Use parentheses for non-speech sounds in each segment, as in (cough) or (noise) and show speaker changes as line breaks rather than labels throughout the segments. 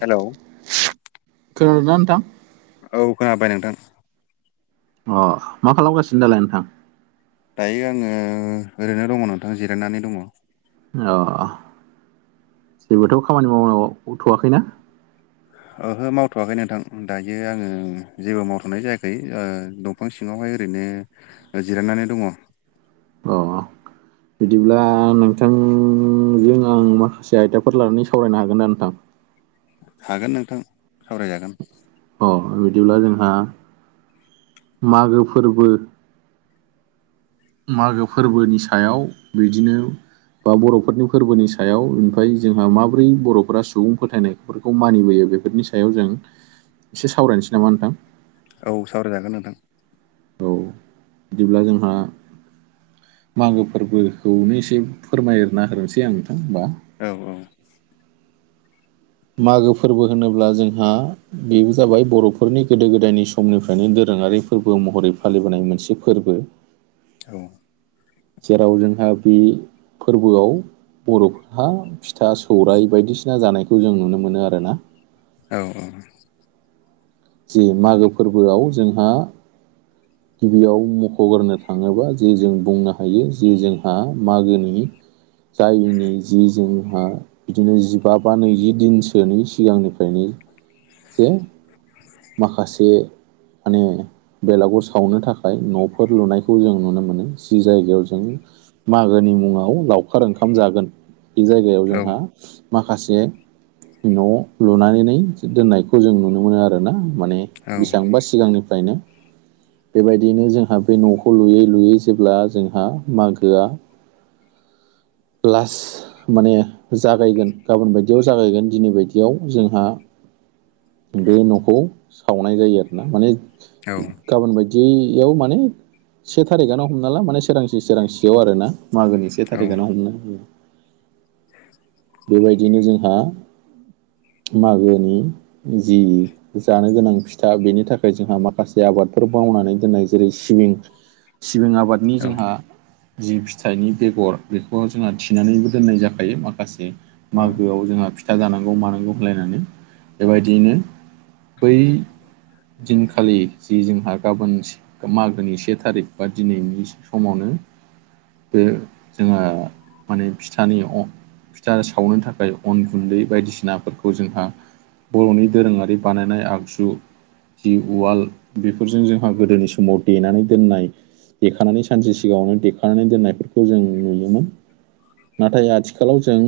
Hello
खोनादोंना नोंथां
औ खोनाबाय नोंथां
अ मा खालामगासिनो दालाय नोंथां
दायो आङो ओरैनो दङ नोंथां जिरायनानै दङ
अ जेबोथ' खामानि मावनोथ'वाखैना
ओहो मावथ'वाखै नोंथां दायो आङो जेबो मावथ'नाय जायाखै बिफां सिङावहाय ओरैनो जिरायनानै दङ
अ बिदिब्ला नोंथांजों आं माखासे आयदाफोर लानानै सावरायनो हागोन दा नोंथां
हागोन नोंथां सावरायजागोन
अ बिदिब्ला जोंहा मागो फोरबो मागो फोरबोनि सायाव बिदिनो बा बर'फोरनि फोरबोनि सायाव ओमफ्राय जोंहा माब्रै बर'फोरा सुबुं फोथायनाय फोरखौ मानिबोयो बेफोरनि सायाव जों एसे सावरायनोसै नामा नोंथां
औ सावरायजागोन नोंथां
औ बिदिब्ला जोंहा मागो फोरबोखौनो एसे फोरमायना होनोसै आं नोंथां होमबा
औ औ
मागो फोरबो होनोब्ला जोंहा बेबो जाबाय बर'फोरनि गोदो गोदायनि समनिफ्रायनो दोरोङारि फोरबो महरै फालिबोनाय मोनसे फोरबो
दङ
जेराव जोंहा बे फोरबोआव बर'फोरहा फिथा सौराइ बायदिसिना जानायखौ जों नुनो मोनो आर ना
औ औ
जे मागो फोरबोआव जोंहा गिबियाव मख'गोरनो थाङोबा जे जों बुंनो हायो जे जोंहा मागोनि जायिनि जि जोंहा बिदिनो जिबा बा नैजि दिनसोनि सिगांनिफ्रायनो जे माखासे माने बेलागाव सावनो थाखाय न'फोर लुनायखौ जों नुनो मोनो जि जायगायाव जों मागोनि मुङाव लावखार ओंखाम जागोन बे जायगायाव
औ
जोंहा माखासे न' लुनानै दोननायखौ जों नुनो मोनो आरो ना माने बेसेबांबा सिगांनिफ्रायनो बेबायदिनो जोंहा बे न'खौ लुयै लुयै जेब्ला जोंहा मागोआ लास माने जागायगोन गाबोन बायदियाव जागायगोन दिनै बायदियाव जोंहा बे न'खौ सावनाय जायो आरो ना माने
औ
गाबोन बायदि जियाव माने से थारिखनो हमना ला माने सोरांसे सोरांसेयाव आर ना मागोनि से
औ
थारिखानो हमनो हो बेबायदिनो जोंहा मागोनि जि जानो गोनां फिथा बेनि थाखाय जोंहा माखासे आबादफोर मावनानै दोननाय जेरै सिबिं सिबिं आबाद नि
औ
जोंहा जि फिथाइनि बेगर बेखौ जोंहा थिनानैबो दोननाय जाखायो माखासे
औ
मागोआव जोंहा फिथा जानांगौ मानांगौ होनलायनानै बेबायदियैनो बै दिनखालि जि जोंहा गाबोन मागोनि से थारिख बा दिनैनि स-समावनो बे जोंहा माने फिथानि अ फिथा सावनो थाखाय अन गुन्दै बायदिसिनाफोरखौ जोंहा बर'नि दोरोङारि बानायनाय आगजु जि उवाल बेफोरजों जोंहा गोदोनि समाव देनानै दोननाय देखानानै सानसे सिगाङावनो देखानानै दोननायफोरखौ जों नुयोमोन। नाथाय आथिखालाव जों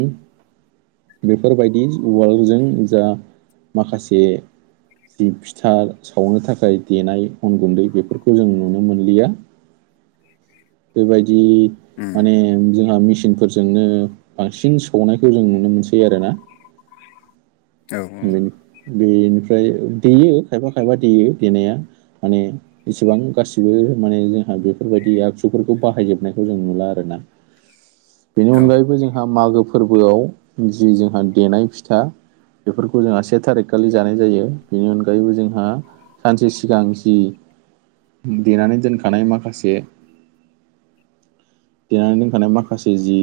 बेफोरबायदि उवालजों जा माखासे जि फिथा सावनो थाखाय देनाय अन गुन्दै बेफोरखौ जों नुनो मोनलिया। बेबायदि
उम
माने जोंहा मेसिनफोरजोंनो बांसिन सौनायखौ जों नुनो मोनसै आरोना।
औ
बेनि बेनिफ्राय देयो खायफा खायफा देयो देनाया माने इसेबां गासिबो माने जोंहा बेफोरबायदि आगजुफोरखौ बाहायजोबनायखौ जों नुला आरोना। बेनि
औ
अनगायैबो जोंहा मागो फोरबोआव जि जोंहा देनाय फिथा बेफोरखौ जोंहा से थारिखखालि जानाय जायो बेनि अनगायैबो जोंहा सानसे सिगां जि देनानै दोनखानाय माखासे देनानै दोनखानाय माखासे जि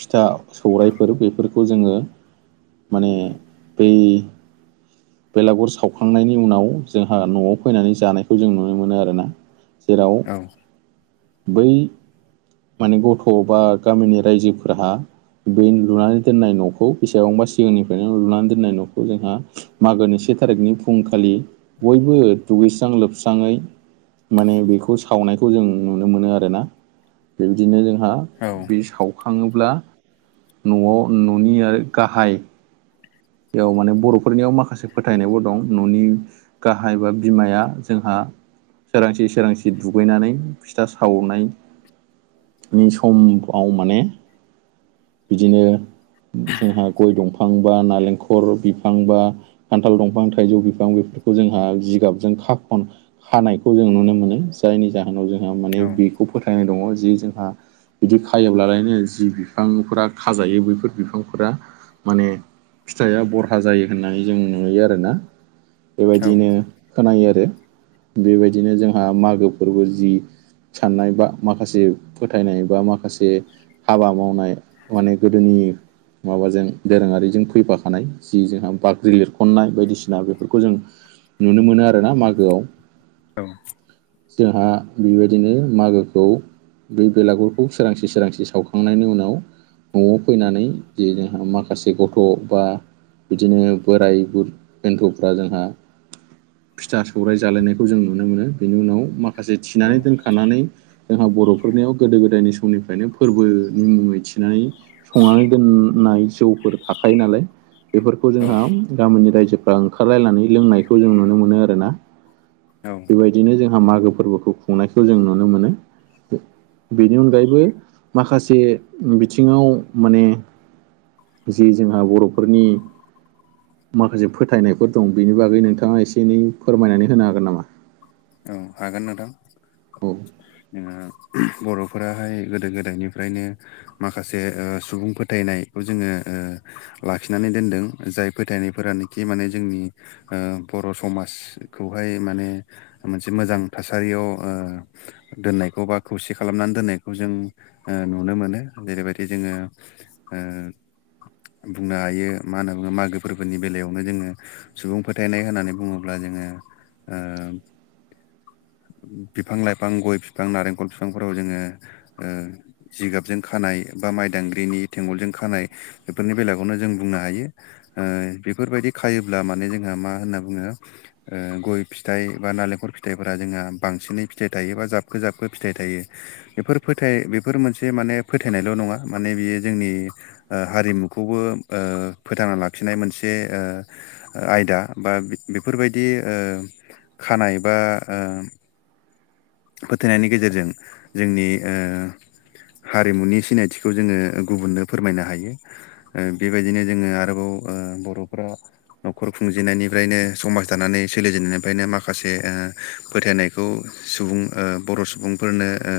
फिथा सौराइफोर बेफोरखौ जोङो माने बै बेलागुर सावखांनायनि उनाव जोंहा न'आव फैनानै जानायखौ जों नुनो मोनो आरोना। जेराव
औ
बै माने गथ' बा गामिनि रायजोफोरहा बे लुनानै दोननाय न'खौ बेसेबांबा सिगांनिफ्रायनो लुनानै दोननाय न'खौ जोंहा मागोनि से थारिखनि फुंखालि बयबो दुगैस्रां लोबस्राङै माने बेखौ सावनायखौ जों नुनो मोनो आरोना बेबायदिनो जोंहा
औ
बे सावखाङोब्ला न'आव न'नि आरो गाहाय याव माने बर'फोरनियाव माखासे फोथायनायबो दं न'नि गाहाय बा बिमाया जोंहा सोरांसि सोरांसि दुगैनानै फिथा सावनाय नि समनिफ्राय माने बिदिनो जोंहा गय दंफां बा नालेंखर बिफांबा खान्थाल दंफां थाइजौ बिफां बेफोरखौ जोंहा जिगाबजों खाखन खानायखौ जों नुनो मोनो जायनि जाहोनाव जोंहा माने बेखौ फोथायनाय दङ जे जोंहा बिदि खायोब्लालायनो जि बिफांफोरा खाजायो बैफोर बिफांफोरा माने फिथाइया बरहा जायो होननानै जों नुयो आरोना
औ
बेबायदिनो खोनायो आरो। बेबायदिनो जोंहा मागो फोरबो जि साननाय बा माखासे फोथायनाय बा माखासे हाबा मावनाय माने गोदोनि माबाजों दोरोङारिजों फैफा खानाय जि जोंहा बाख्रि लिरखननाय बायदिसिना बेफोरखौ जों नुनो मोनो आरोना मागोआव।
औ।
जोंहा बेबायदिनो मागोखौ बै बेलागुरखौ सोरांसि सोरांसि सावखांनायनि उनाव न'आव फैनानै जे जोंहा माखासे गथ' बा बिदिनो बोराय बुर बेन्थ'फ्रा जोंहा फिथा सौराय जालायनायखौ जों नुनो मोनो बेनि उनाव माखासे थिनानै दोनखानानै जोंहा बर'फोरनियाव गोदो गोदायनि समनिफ्रायनो फोरबोनि मुङै थिनानै संनानै दोननाय जौफोर थाखायो नालाय बेफोरखौ जोंहा गामिनि रायजोफ्रा ओंखारलायनानै लोंनायखौ जों नुनो मोनो आरोना।
औ
बेबायदिनो जोंहा मागो फोरबोखौ खुंनायखौ जों नुनो मोनो। बिनि अनगायैबो माखासे बिथिङाव माने जि जोंहा बर'फोरनि माखासे फोथायनायफोर दं बिनि बागै नोंथाङा एसे एनै फोरमायनानै होनो हागोन नामा?
औ हागोन नोंथां।
औ
जोंहा बर'फोराहाय गोदो गोदायनिफ्रायनो माखासे उह सुबुं फोथायनायखौ जोङो उह लाखिनानै दोनदों जाय फोथायनायफोरानो जि माने जोंनि उह बर' समाजखौहाय माने मोनसे मोजां थासारियाव उह दोननायखौ बा खौसे खालामनानै दोननायखौ जों ओ नुनो मोनो जेरैबायदि जोङो ओ बुंनो हायो मा होनना बुङो मागो फोरबोनि बेलायावनो जोङो सुबुं फोथायनाय होननानै बुङोब्ला जोङो ओ बिफां लाइफां गय बिफां नारेंखल बिफांफोराव जोङो ओ जिगाबजों खानाय बा माइदांग्रिनि थेंगलजों खानाय बेफोरनि बेलायावनो जों बुंनो हायो। ओ बेफोरबायदि खायोब्ला माने जोंहा मा होनना बुङो उह गय फिथाइ बा नालेंखर फिथाइफोरा जोंहा बांसिनै फिथाइ थायोबा जाबखो जाबखो फिथाइ थायो। बेफोर फोथाय बेफोर मोनसे माने फोथायनायल' नङा माने बियो जोंनि ओ हारिमुखौबो ओ फोथांना लाखिनाय मोनसे ओ आयदा बा बिफोरबायदि ओ खानाय बा ओ फोथनायनि गेजेरजों जोंनि ओ हारिमुनि सिनायथिखौ जोङो गुबुननो फोरमायनो हायो। ओ बेबायदिनो जोङो आरोबाव ओ बर'फोरा न'खर खुंजेननायनिफ्रायनो समाज दानानै सोलिजेननायनिफ्रायनो माखासे बे ओ फोथायनायखौ सुबुं ओ बर' सुबुंफोरनो ओ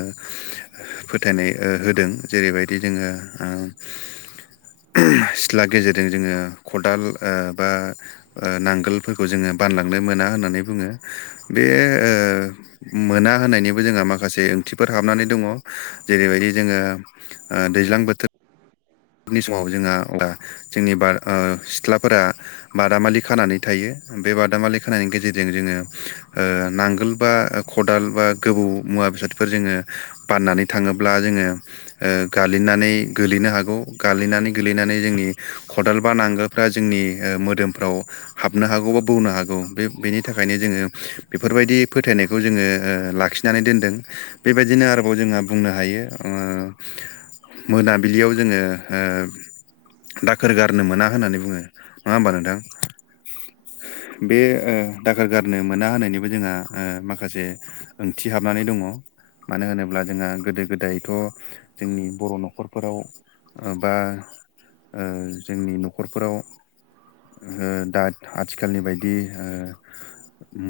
फोथायनाय ओ होदों जेरैबायदि जोङो ओ सिथ्ला गेजेरजों जोङो खदाल ओ बा ओ नांगोलफोरखौ जोङो बानलांनो मोना होननानै बुङो बे ओ मोना होननायनिबो जोंहा माखासे ओंथिफोर हाबनानै दङ। जेरैबायदि जोङो ओ दैज्लां बोथोर बे समाव जोंहा अब्ला जोंनि बार ओ सिथ्लाफोरा बादामालि खानानै थायो बे बादामालि खानायनि गेजेरजों जोङो ओ नांगोल बा खदाल बा गोबौ मुवा बेसादफोर जोङो बाननानै थाङोब्ला जोङो गालिनानै गोलैनो हागौ। गालिननानै गोलैनानै जोंनि खदाल बा नांगोलफ्रा जोंनि मोदोमफ्राव हाबनो हागौ बा बौनो हागौ बे बेनि थाखायनो जोङो बेफोरबायदि फोथायनायखौ जोङो लाखिनानै दोनदों। बेबायदिनो आरोबाव जोंहा बुंनो हायो ओ मोनाबिलियाव जोङो ओ दाखोर गारनो मोना होननानै बुङो नङा होमबा नोंथां? बे ओ दाखार गारनो मोना होननायनिबो जोंहा माखासे ओंथि हाबनानै दङ। मानो होनोब्ला जोंहा गोदो गोदायथ' जोंनि बर' न'खरफोराव बा ओ जोंनि न'खरफोराव - ओ दा आथिखालनि बायदि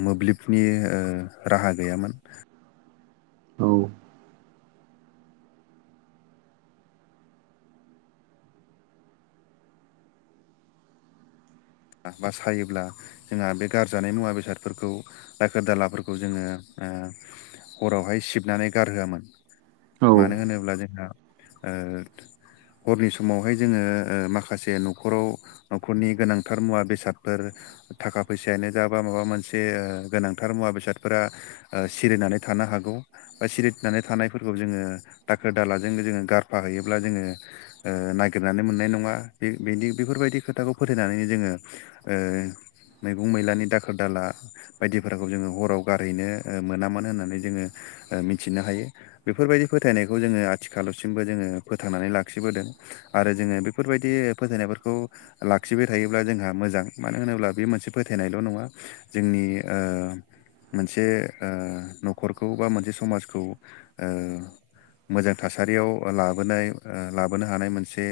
मोब्लिबनि ओ राहा गैयामोन।
औ
बा सायोब्ला जोंहा बे गारजानाय मुवा बेसादफोरखौ दाखोर दालाफोरखौ जोङो ओ हरावहाय सिबनानै गारहोआमोन।
औ
मानो होनोब्ला जोंहा ओ हरनि समावहाय जोङो माखासे न'खराव न'खरनि गोनां मुवा बेसादफोर थाखा फैसायानो जा बा माबा मोनसे गोनांथार मुवा बेसादफोरा सिरिनानै थानो हागौ बा सिरिदनानै थानायफोरखौ जोङो दाखोर दालाजों जोङो गारफाहैयोब्ला जोङो नागिरनानै मोननाय नङा बेनि बेफोरबायदि खोथाखौ फोथायनानै जोङो मैगं मैलानि दाखोर दाला बायदिफोरखौ जोङो हराव गारहैनो मोनामोन होननानै जोङो मिथिनो हायो बेफोरबायदि फोथायनायखौ जोङो आथिखालसिमबो जोङो फोथांनानै लाखिबोदों आरो जोङो बे बेफोरबायदि फोथायनायफोरखौ लाखिबो थायोब्ला जोंहा मोजां मानो होनोब्ला बे मोनसे फोथायनायल' नङा जोंनि मोनसे न'खरखौ बा मोनसे समाजखौ मोजां थासारियाव लाबोनाय लाबोनो हानाय मोनसे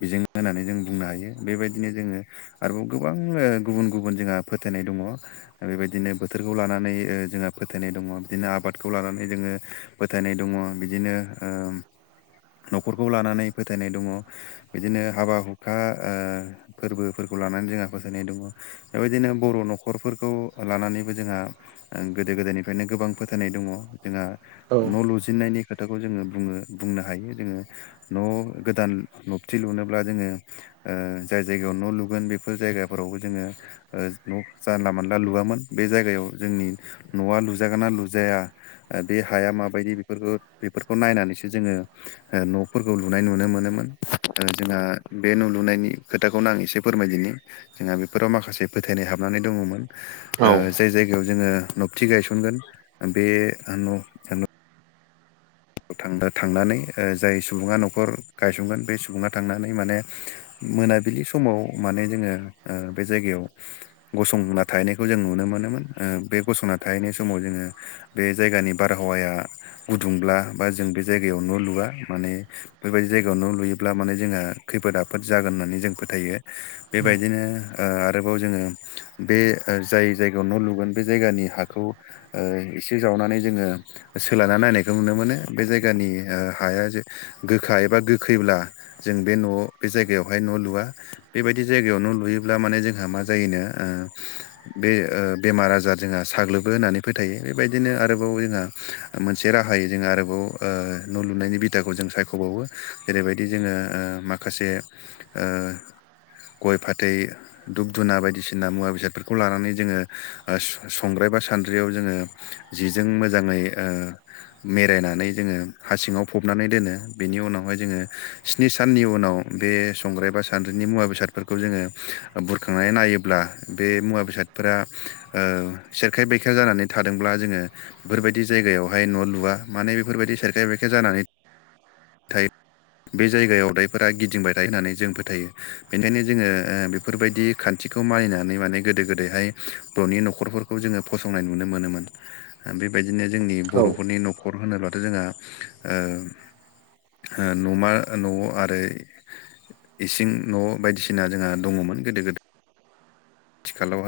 बेजों होननानै जों बुंनो हायो बेबायदि बिदिनो जोङो आरोबाव गोबां गुबुन गुबुन जोंहा फोथायनाय दङ बेबायदिनो बोथोरखौ लानानै जोंहा फोथायनाय दङ बिदिनो आबादखौ लानानै जोङो फोथायनाय दङ बिदिनो न'खरखौ लानानै फोथायनाय दङ बिदिनो हाबा हुखा फोरबोफोरखौ लानानै जोंहा फोथायनाय दङ बेबायदिनो बर' न'खरफोरखौ लानानैबो जोंहा गोदो गोदायनिफ्रायनो गोबां फोथायनाय दङ जोंहा
औ
न' लुजेननायनि खोथाखौ जोङो बुङो बुंनो हायो जोङो न' गोदान नबथि लुनोब्ला जोङो जाय जायगायाव न' लुगोन बेफोर जायगाफोरावबो जोङो न' जानला मोनानला लुवाममोन बे जायगायाव जोंनि न'आ लुजागोन ना लुजाया बे हाया माबायदि बेफोरखौ बेफोरखौ नायनानैसो जोङो न'फोरखौ लुनाय नुनो मोनोमोन जोंहा बे न' लुनायनि खोथाखौनो आं एसे फोरमायदिनि जोंहा बेफोराव माखासे फोथायनाय हाबनानै दङमोन
औ
जाय जायगायाव जोङो नबथि गायसनगोन बे न' थांनानै जाय सुबुङा न'खर गायसंगोन बे सुबुङा थांनानै माने मोनाबिलि समाव माने जोङो बे जायगायाव गसंना थाहैनायखौ जों नुनो मोनोमोन बे गसंना थाहैनाय समाव जोङो बे जायगानि बारहावाया गुदुंब्ला बा जों बे जायगायाव न' लुआ माने बेफोरबायदि जायगायाव न' लुयोब्ला माने जोंहा खैफोद आफोद जागोन होननानै जों फोथायो बेबायदिनो आरोबाव जोङो बे जाय जायगायाव न' लुगोन बे जायगानि हाखौ एसे जावनानै जोङो सोलायना नायनायखौ नुनो मोनो बे जायगानि हाया जे गोखा एबा गोखैब्ला जों बे न'आव बे जायगायावहाय न' लुआ बेबायदि जायगायाव न‌लुयोब्ला माने जोंहा मा जायोनो बे बेमार आजार जोंहा साग्लोबबो होननानै फोथायो बेबायदिनो आरोबाव जोंहा मोनसे राहायै जोंङा आरो न' लुनायनि बिथाखौ जों सायख'बावो जेरैबायदि जोङो माखासे गय फाथै दुप धुना बायदिसिना मुवा बेसादफोरखौ लानानै जोङो संग्राय बा सानद्रियाव जोङो जिजों मोजाङै ओ मेरायना नानै जोङो हा सिङाव फबनानै दोनो बेनि उनावहाय जोङो स्नि साननि उनाव बे संग्राय एबा सान्द्रिनि मुवा बेसादफोरखौ जोङो बुरखांनानै नायोब्ला बे मुवा बेसाद फोर सेरखाय बैखाय जानानै थादोंब्ला जोङो बेफोरबायदि जायगायावहाय न' लुवआ माने बेफोरबायदि सेरखाय बेरखाय जानानै थायो बे जायगायावदायफोरा गिदिंबाय थायो होननानै जों फोथायो बेनिखायनो जोङो बेफोरबायदि खान्थिखौ मानिनानै माने गोदो गोदायहाय बर'नि न'खरफोरखौ जोङो फसंनाय नुनो मोनोमोन
(unintelligible)
बेबायदिनो जोंनि
औ
बर'फोरनि न'खर होनोब्ला जोंहा ओ नमा न'आव आरो इसिं न' बायदिसिना जोंहा दङमोन गोदो गोदाय आथिखालावहाय